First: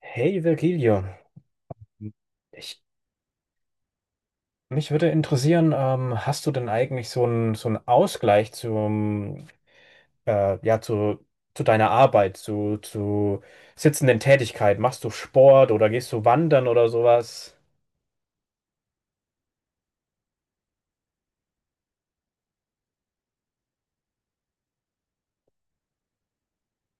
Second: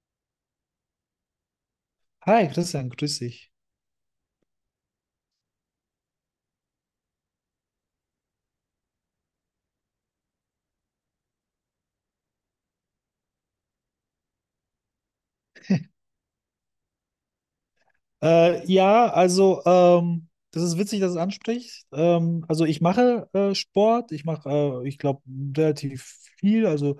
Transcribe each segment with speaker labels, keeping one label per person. Speaker 1: Hey Virgilio,
Speaker 2: Hi
Speaker 1: ich,
Speaker 2: Christian, grüß dich.
Speaker 1: mich würde interessieren, hast du denn eigentlich so einen Ausgleich äh, ja, zu, zu deiner Arbeit, zu sitzenden Tätigkeit? Machst du Sport oder gehst du wandern oder sowas?
Speaker 2: Ja, also das ist witzig, dass du es ansprichst. Also ich mache Sport, ich mache, ich glaube, relativ viel. Also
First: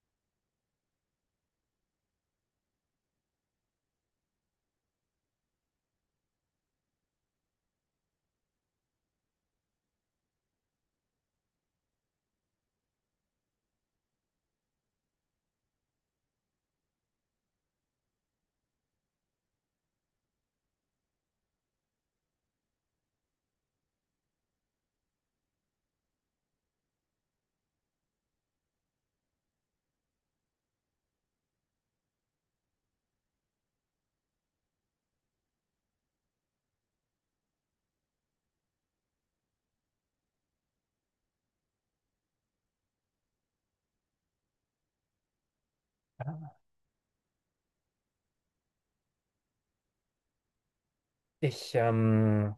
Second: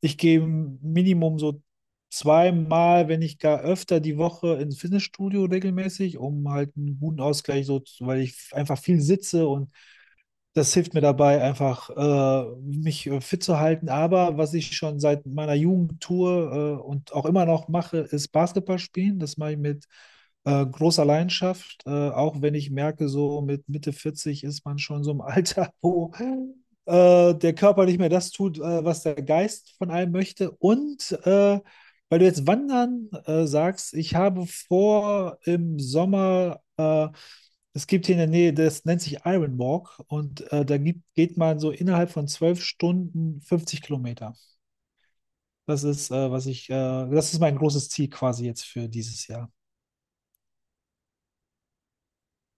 Speaker 2: ich gehe Minimum so zweimal, wenn nicht gar öfter die Woche ins Fitnessstudio regelmäßig, um halt einen guten Ausgleich so, weil ich einfach viel sitze und das hilft mir dabei, einfach mich fit zu halten. Aber was ich schon seit meiner Jugend tue und auch immer noch mache, ist Basketball spielen. Das mache ich mit großer Leidenschaft, auch wenn ich merke, so mit Mitte 40 ist man schon so im Alter, wo der Körper nicht mehr das tut, was der Geist von einem möchte. Und, weil du jetzt Wandern sagst, ich habe vor, im Sommer es gibt hier in der Nähe, das nennt sich Iron Walk und da geht man so innerhalb von 12 Stunden 50 Kilometer. Das ist, was ich, das ist mein großes Ziel quasi jetzt für dieses Jahr.
Speaker 1: Ich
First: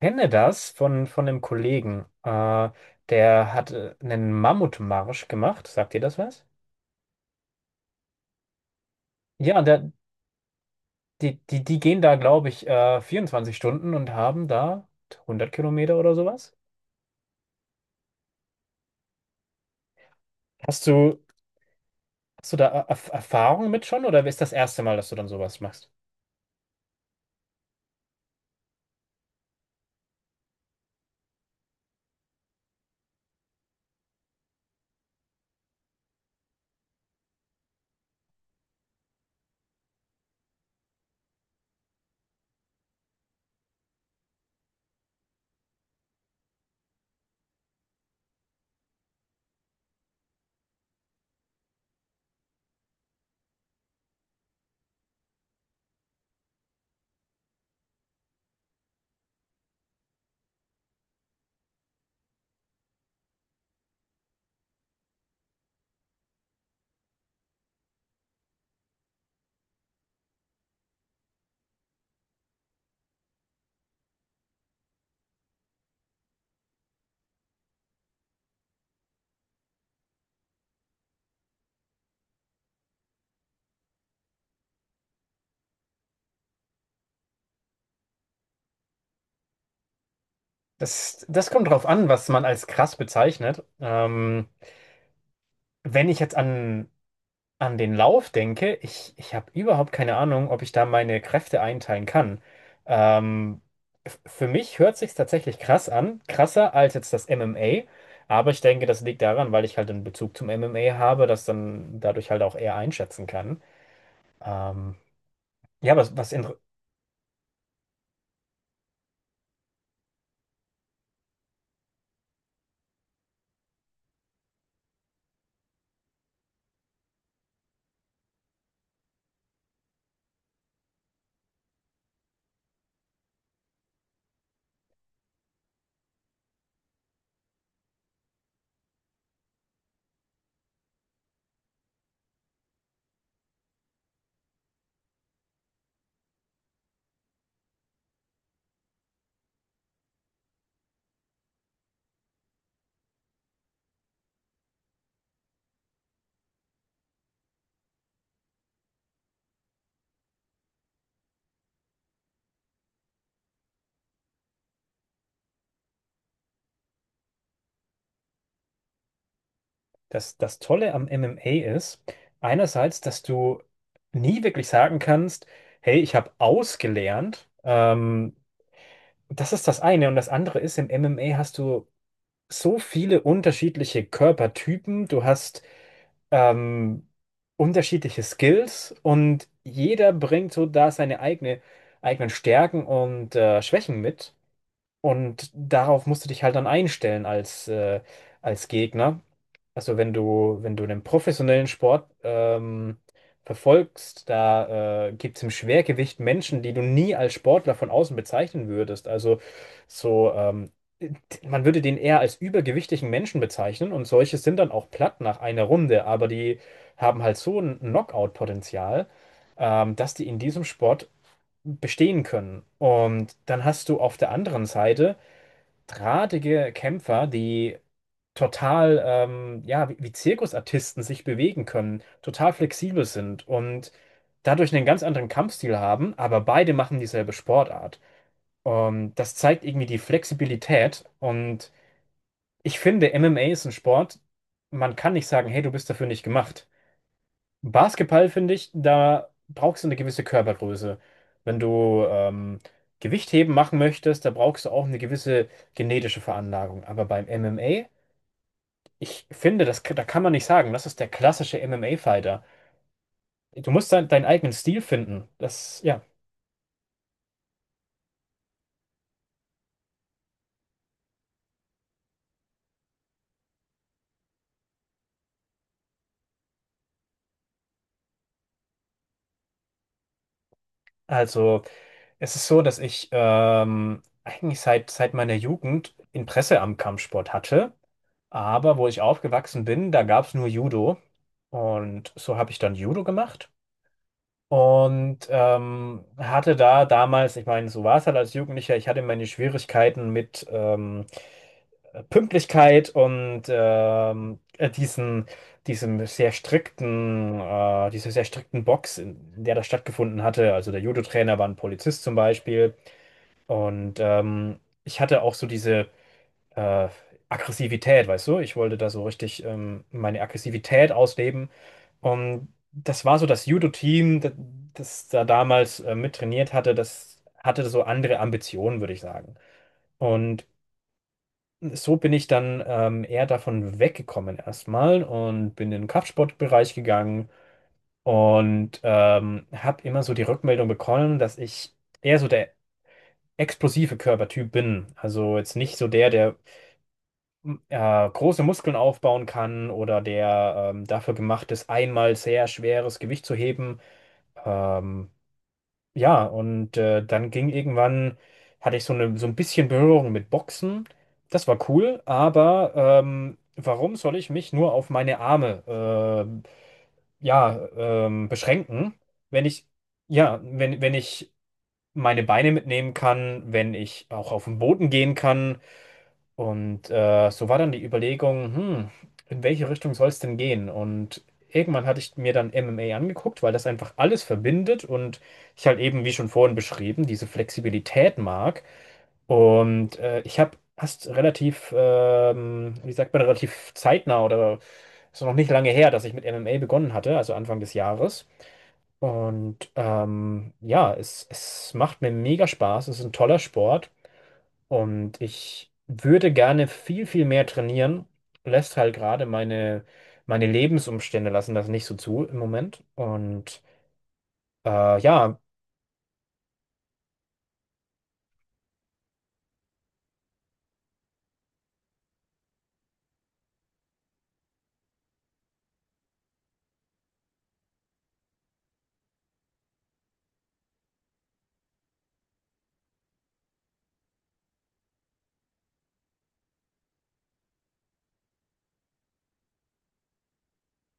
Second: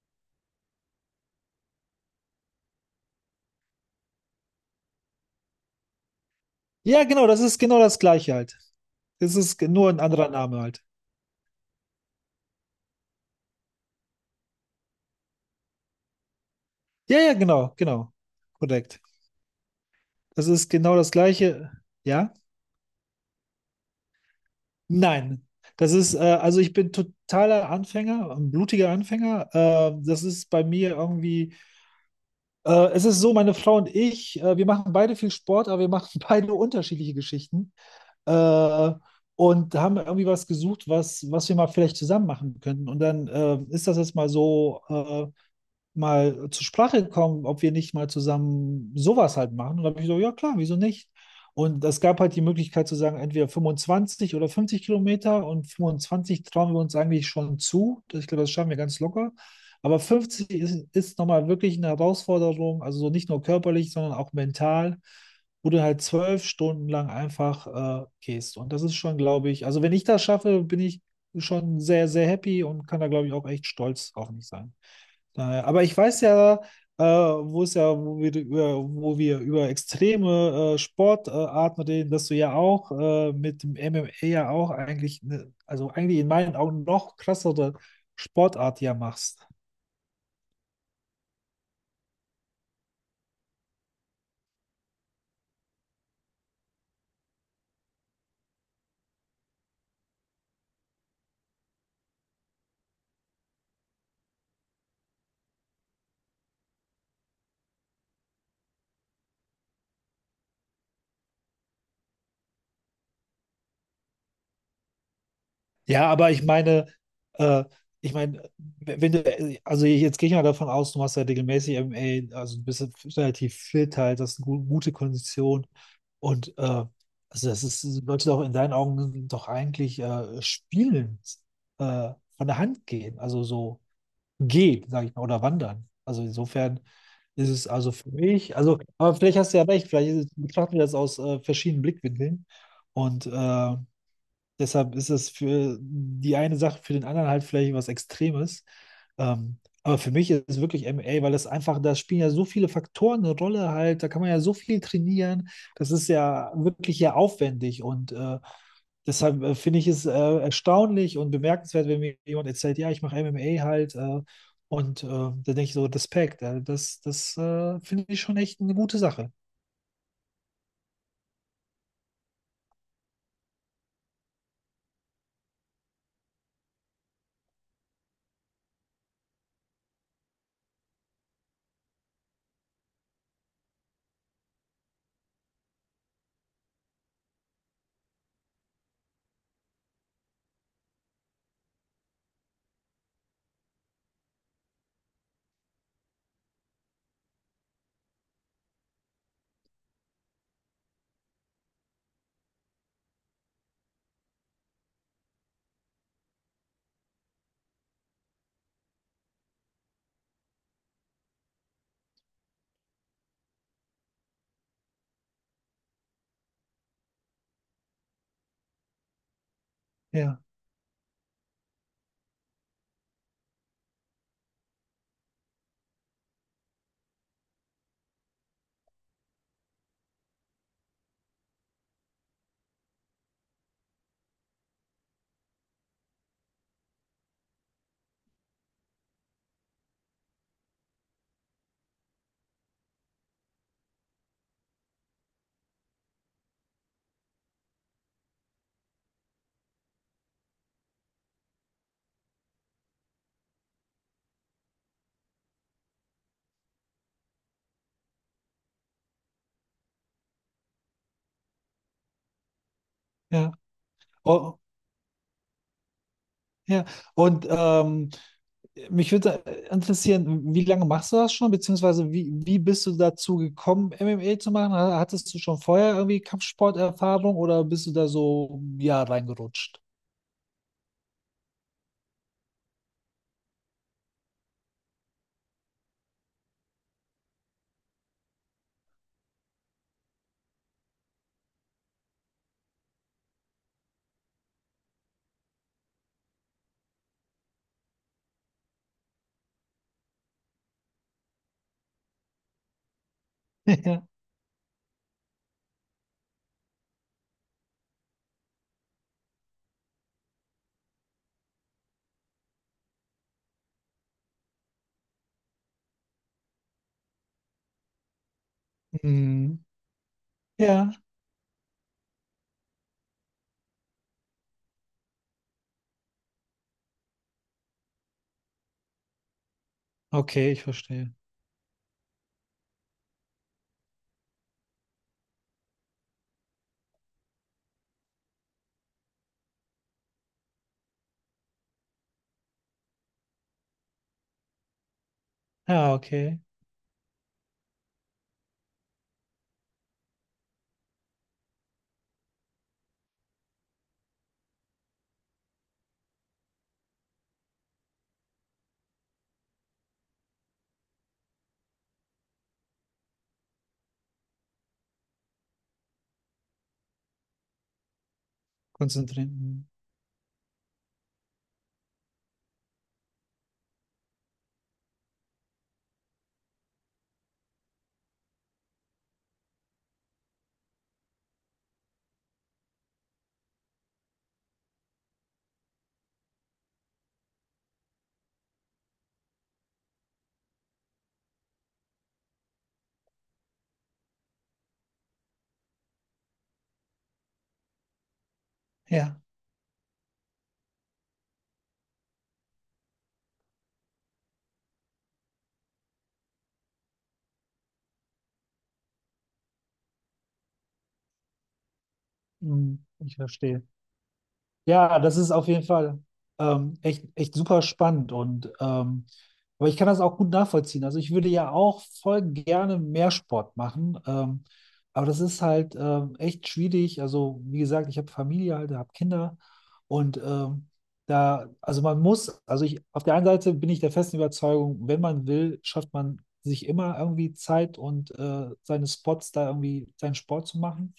Speaker 1: kenne das von einem Kollegen, der hat einen Mammutmarsch gemacht. Sagt dir das was?
Speaker 2: Ja, genau, das ist genau das gleiche halt. Das ist
Speaker 1: Ja,
Speaker 2: nur ein anderer Name halt.
Speaker 1: die gehen da, glaube ich, 24 Stunden und haben da 100 Kilometer oder sowas.
Speaker 2: Ja, ja, genau, genau. Korrekt. Das ist
Speaker 1: Hast
Speaker 2: genau das
Speaker 1: du,
Speaker 2: gleiche. Ja?
Speaker 1: hast du da Erfahrung mit schon oder ist das erste Mal, dass du dann
Speaker 2: Nein.
Speaker 1: sowas machst?
Speaker 2: Das ist, also ich bin totaler Anfänger, ein blutiger Anfänger. Das ist bei mir irgendwie. Es ist so, meine Frau und ich, wir machen beide viel Sport, aber wir machen beide unterschiedliche Geschichten. Äh, und haben irgendwie was gesucht, was, was wir mal vielleicht zusammen machen könnten. Und dann ist das jetzt mal so, mal zur Sprache gekommen, ob wir nicht mal zusammen sowas halt machen. Und da habe ich so, ja klar, wieso nicht? Und es gab halt die Möglichkeit zu sagen, entweder 25 oder 50 Kilometer und 25 trauen wir uns eigentlich schon zu. Ich glaube, das schaffen wir ganz locker. Aber 50 ist, ist nochmal wirklich eine Herausforderung, also so nicht nur körperlich, sondern auch mental, wo du halt 12 Stunden lang einfach gehst. Und das ist schon, glaube ich, also wenn ich das schaffe, bin ich schon sehr, sehr happy und kann da, glaube ich, auch echt stolz auf mich sein. Daher, aber ich weiß ja, wo wir wo wir über extreme Sportarten reden, dass du ja auch mit dem MMA ja auch eigentlich, ne, also eigentlich in meinen Augen noch krassere Sportart ja machst.
Speaker 1: Das kommt drauf an, was man als krass bezeichnet. Wenn ich jetzt an den Lauf denke, ich habe überhaupt keine Ahnung, ob ich da meine Kräfte einteilen kann. Ähm, für mich hört sich tatsächlich krass an, krasser als jetzt das MMA. Aber ich denke, das liegt daran, weil ich halt einen Bezug zum MMA habe, das dann dadurch halt auch eher einschätzen kann. Ähm, ja,
Speaker 2: Ja,
Speaker 1: was,
Speaker 2: aber
Speaker 1: was,
Speaker 2: ich meine, äh, ich meine, wenn du, also jetzt gehe ich mal davon aus, du machst ja regelmäßig MMA, also du bist ja relativ fit halt, das ist eine gute Kondition und also das ist, sollte doch in deinen Augen doch eigentlich spielen äh, von der Hand gehen, also so gehen, sage ich mal, oder wandern. Also insofern ist es also für mich, also, aber vielleicht hast du ja recht, vielleicht ist betrachten wir das aus verschiedenen Blickwinkeln und deshalb ist es für die eine Sache, für den anderen halt vielleicht was Extremes. Aber für mich ist es wirklich MA, weil das einfach, da spielen ja so viele Faktoren eine Rolle halt, da kann man ja so viel trainieren. Das ist ja wirklich ja aufwendig und deshalb finde ich es erstaunlich und bemerkenswert, wenn mir jemand erzählt, ja, ich mache MMA halt. Und da denke ich so, Respekt, das finde ich schon echt eine gute Sache.
Speaker 1: Das Tolle am MMA ist, einerseits, dass du nie wirklich sagen kannst, hey, ich habe ausgelernt. Das ist das eine. Und das andere ist, im MMA hast du so viele unterschiedliche Körpertypen. Du hast ähm, unterschiedliche Skills und jeder bringt so da eigenen Stärken und Schwächen mit. Und darauf musst du dich halt dann einstellen als als Gegner. Also wenn du einen professionellen Sport verfolgst, da gibt es im Schwergewicht Menschen, die du nie als Sportler von außen bezeichnen würdest. So, ähm, Man würde den eher als übergewichtigen Menschen bezeichnen und solche sind dann auch platt nach einer Runde, aber die haben halt so ein Knockout-Potenzial, dass die in
Speaker 2: Ja,
Speaker 1: diesem Sport bestehen können. Und dann hast du auf der anderen Seite drahtige Kämpfer, die wie Zirkusartisten sich bewegen können, total flexibel sind und dadurch einen ganz anderen Kampfstil haben, aber beide machen dieselbe Sportart. Und das zeigt irgendwie die Flexibilität und ich finde, MMA ist ein Sport, man kann nicht sagen, hey, du bist dafür nicht gemacht. Basketball, finde ich, da brauchst du eine gewisse Körpergröße. Wenn du Gewichtheben machen möchtest, da brauchst du auch eine gewisse genetische Veranlagung. Aber beim MMA ich finde, da kann man nicht sagen, das ist der klassische MMA-Fighter.
Speaker 2: ja.
Speaker 1: Du musst deinen eigenen
Speaker 2: Oh,
Speaker 1: Stil finden. Das, ja.
Speaker 2: ja. Und mich würde interessieren, wie lange machst du das schon, beziehungsweise wie bist du dazu gekommen, MMA zu machen? Hattest du schon vorher irgendwie Kampfsporterfahrung oder bist du da so, ja, reingerutscht?
Speaker 1: Also, es ist so, dass ich eigentlich seit meiner Jugend Interesse am Kampfsport hatte. Aber wo ich aufgewachsen bin, da gab es nur Judo. Und so habe ich dann Judo gemacht. Und hatte da damals, ich meine, so war es halt als Jugendlicher, ich hatte meine Schwierigkeiten mit Pünktlichkeit und
Speaker 2: Ja.
Speaker 1: diesem sehr strikten, dieser sehr strikten Box, in der das stattgefunden hatte. Also der Judo-Trainer war ein Polizist zum Beispiel. Und ich hatte auch so diese äh, Aggressivität, weißt du? Ich wollte da so richtig
Speaker 2: Mhm.
Speaker 1: meine
Speaker 2: Ja,
Speaker 1: Aggressivität ausleben. Und das war so das Judo-Team, das da damals mittrainiert hatte, das hatte so andere Ambitionen, würde ich sagen. Und
Speaker 2: okay, ich verstehe.
Speaker 1: so bin ich dann eher davon weggekommen erstmal und bin in den Kraftsportbereich gegangen und habe immer so die Rückmeldung bekommen, dass ich eher so der explosive Körpertyp bin. Also jetzt nicht so
Speaker 2: Ja,
Speaker 1: der, der
Speaker 2: okay,
Speaker 1: m- äh, große Muskeln aufbauen kann oder der dafür gemacht ist, einmal sehr schweres Gewicht zu heben. Ähm, Dann ging irgendwann, hatte ich so ein bisschen Berührung mit Boxen. Das war cool, aber warum soll ich mich nur auf meine Arme ja, beschränken,
Speaker 2: konzentrieren.
Speaker 1: wenn ich,
Speaker 2: Mhm.
Speaker 1: wenn ich meine Beine mitnehmen kann, wenn ich auch auf den Boden gehen kann? Und so war dann die Überlegung, hm, in welche Richtung soll es denn gehen? Und irgendwann hatte ich mir dann MMA angeguckt, weil das einfach alles verbindet und ich halt eben, wie schon vorhin beschrieben, diese Flexibilität mag. Und ich habe erst wie sagt man, relativ zeitnah oder ist noch nicht lange her, dass ich mit MMA begonnen hatte, also Anfang des Jahres.
Speaker 2: Ja,
Speaker 1: Und ja, es macht mir mega Spaß, es ist ein toller Sport. Und ich würde gerne viel mehr trainieren, lässt halt gerade meine Lebensumstände lassen das nicht so zu im Moment.
Speaker 2: mhm, ich
Speaker 1: Und
Speaker 2: verstehe.
Speaker 1: äh,
Speaker 2: Ja, das ist
Speaker 1: ja,
Speaker 2: auf jeden Fall echt, echt super spannend und aber ich kann das auch gut nachvollziehen. Also ich würde ja auch voll gerne mehr Sport machen, aber das ist halt echt schwierig. Also wie gesagt, ich habe Familie halt, habe Kinder und da, also man muss, ich auf der einen Seite bin ich der festen Überzeugung, wenn man will, schafft man sich immer irgendwie Zeit und seine Spots da irgendwie seinen Sport zu machen.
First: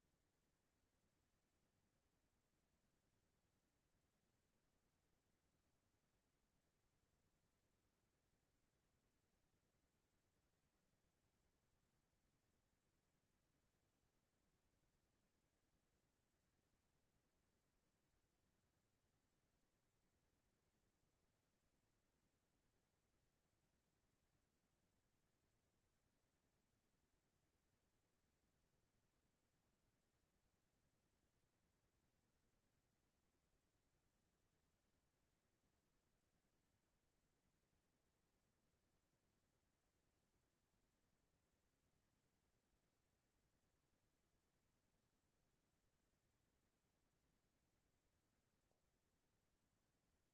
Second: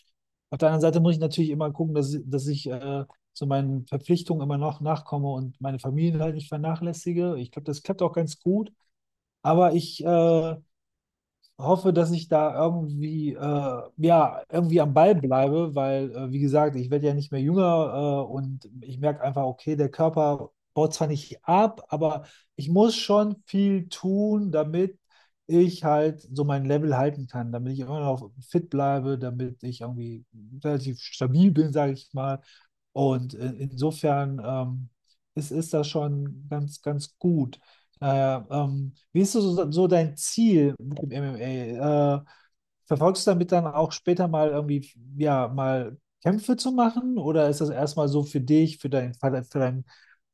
Speaker 2: Auf der anderen Seite muss ich natürlich immer gucken, dass ich so meinen Verpflichtungen immer noch nachkomme und meine Familie halt nicht vernachlässige. Ich glaube, das klappt auch ganz gut. Aber ich hoffe, dass ich da irgendwie, ja, irgendwie am Ball bleibe, weil, wie gesagt, ich werde ja nicht mehr jünger, und ich merke einfach, okay, der Körper baut zwar nicht ab, aber ich muss schon viel tun, damit ich halt so mein Level halten kann, damit ich immer noch fit bleibe, damit ich irgendwie relativ stabil bin, sage ich mal. Und insofern, ist das schon ganz, ganz gut. Wie ist so, so dein Ziel mit dem MMA? Verfolgst du damit dann auch später mal irgendwie, ja, mal Kämpfe zu machen? Oder ist das erstmal so für dich,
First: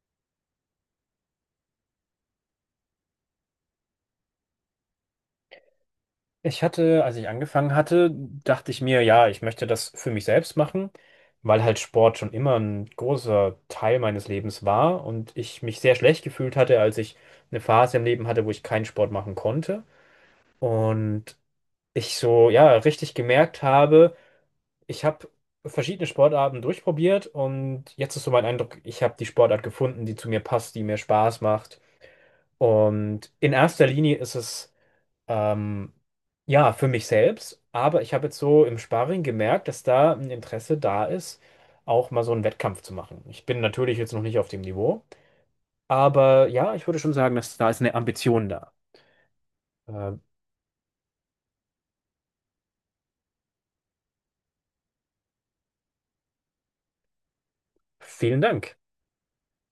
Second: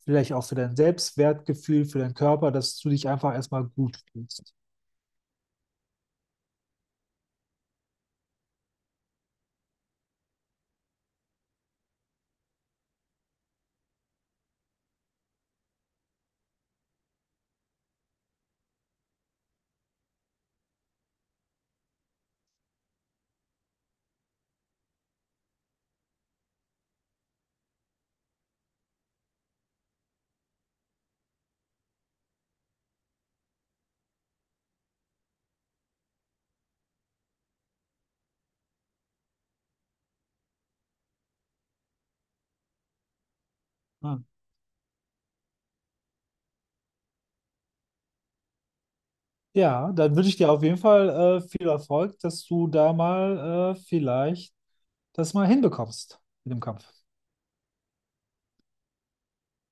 Speaker 2: vielleicht auch für dein Selbstwertgefühl, für deinen Körper, dass du dich einfach erstmal gut fühlst?
Speaker 1: ich hatte, als ich angefangen hatte, dachte ich mir, ja, ich möchte das für mich selbst machen, weil halt Sport schon immer ein großer Teil meines Lebens war und ich mich sehr schlecht gefühlt hatte, als ich eine Phase im Leben hatte, wo ich keinen Sport machen konnte. Und ich so, ja, richtig gemerkt habe, ich habe verschiedene Sportarten durchprobiert und jetzt ist so mein Eindruck, ich habe die Sportart gefunden, die zu mir passt, die mir Spaß macht. Und in erster Linie ist es ähm, ja für mich selbst, aber ich habe jetzt so im Sparring gemerkt, dass da ein Interesse da ist, auch mal so einen Wettkampf zu machen. Ich bin natürlich jetzt noch
Speaker 2: Hm.
Speaker 1: nicht auf dem Niveau, aber ja, ich würde schon sagen, dass da ist eine Ambition da.
Speaker 2: Ja, dann
Speaker 1: Äh,
Speaker 2: wünsche ich dir auf jeden Fall viel Erfolg, dass du da mal vielleicht das mal hinbekommst mit dem Kampf.
Speaker 1: Vielen Dank.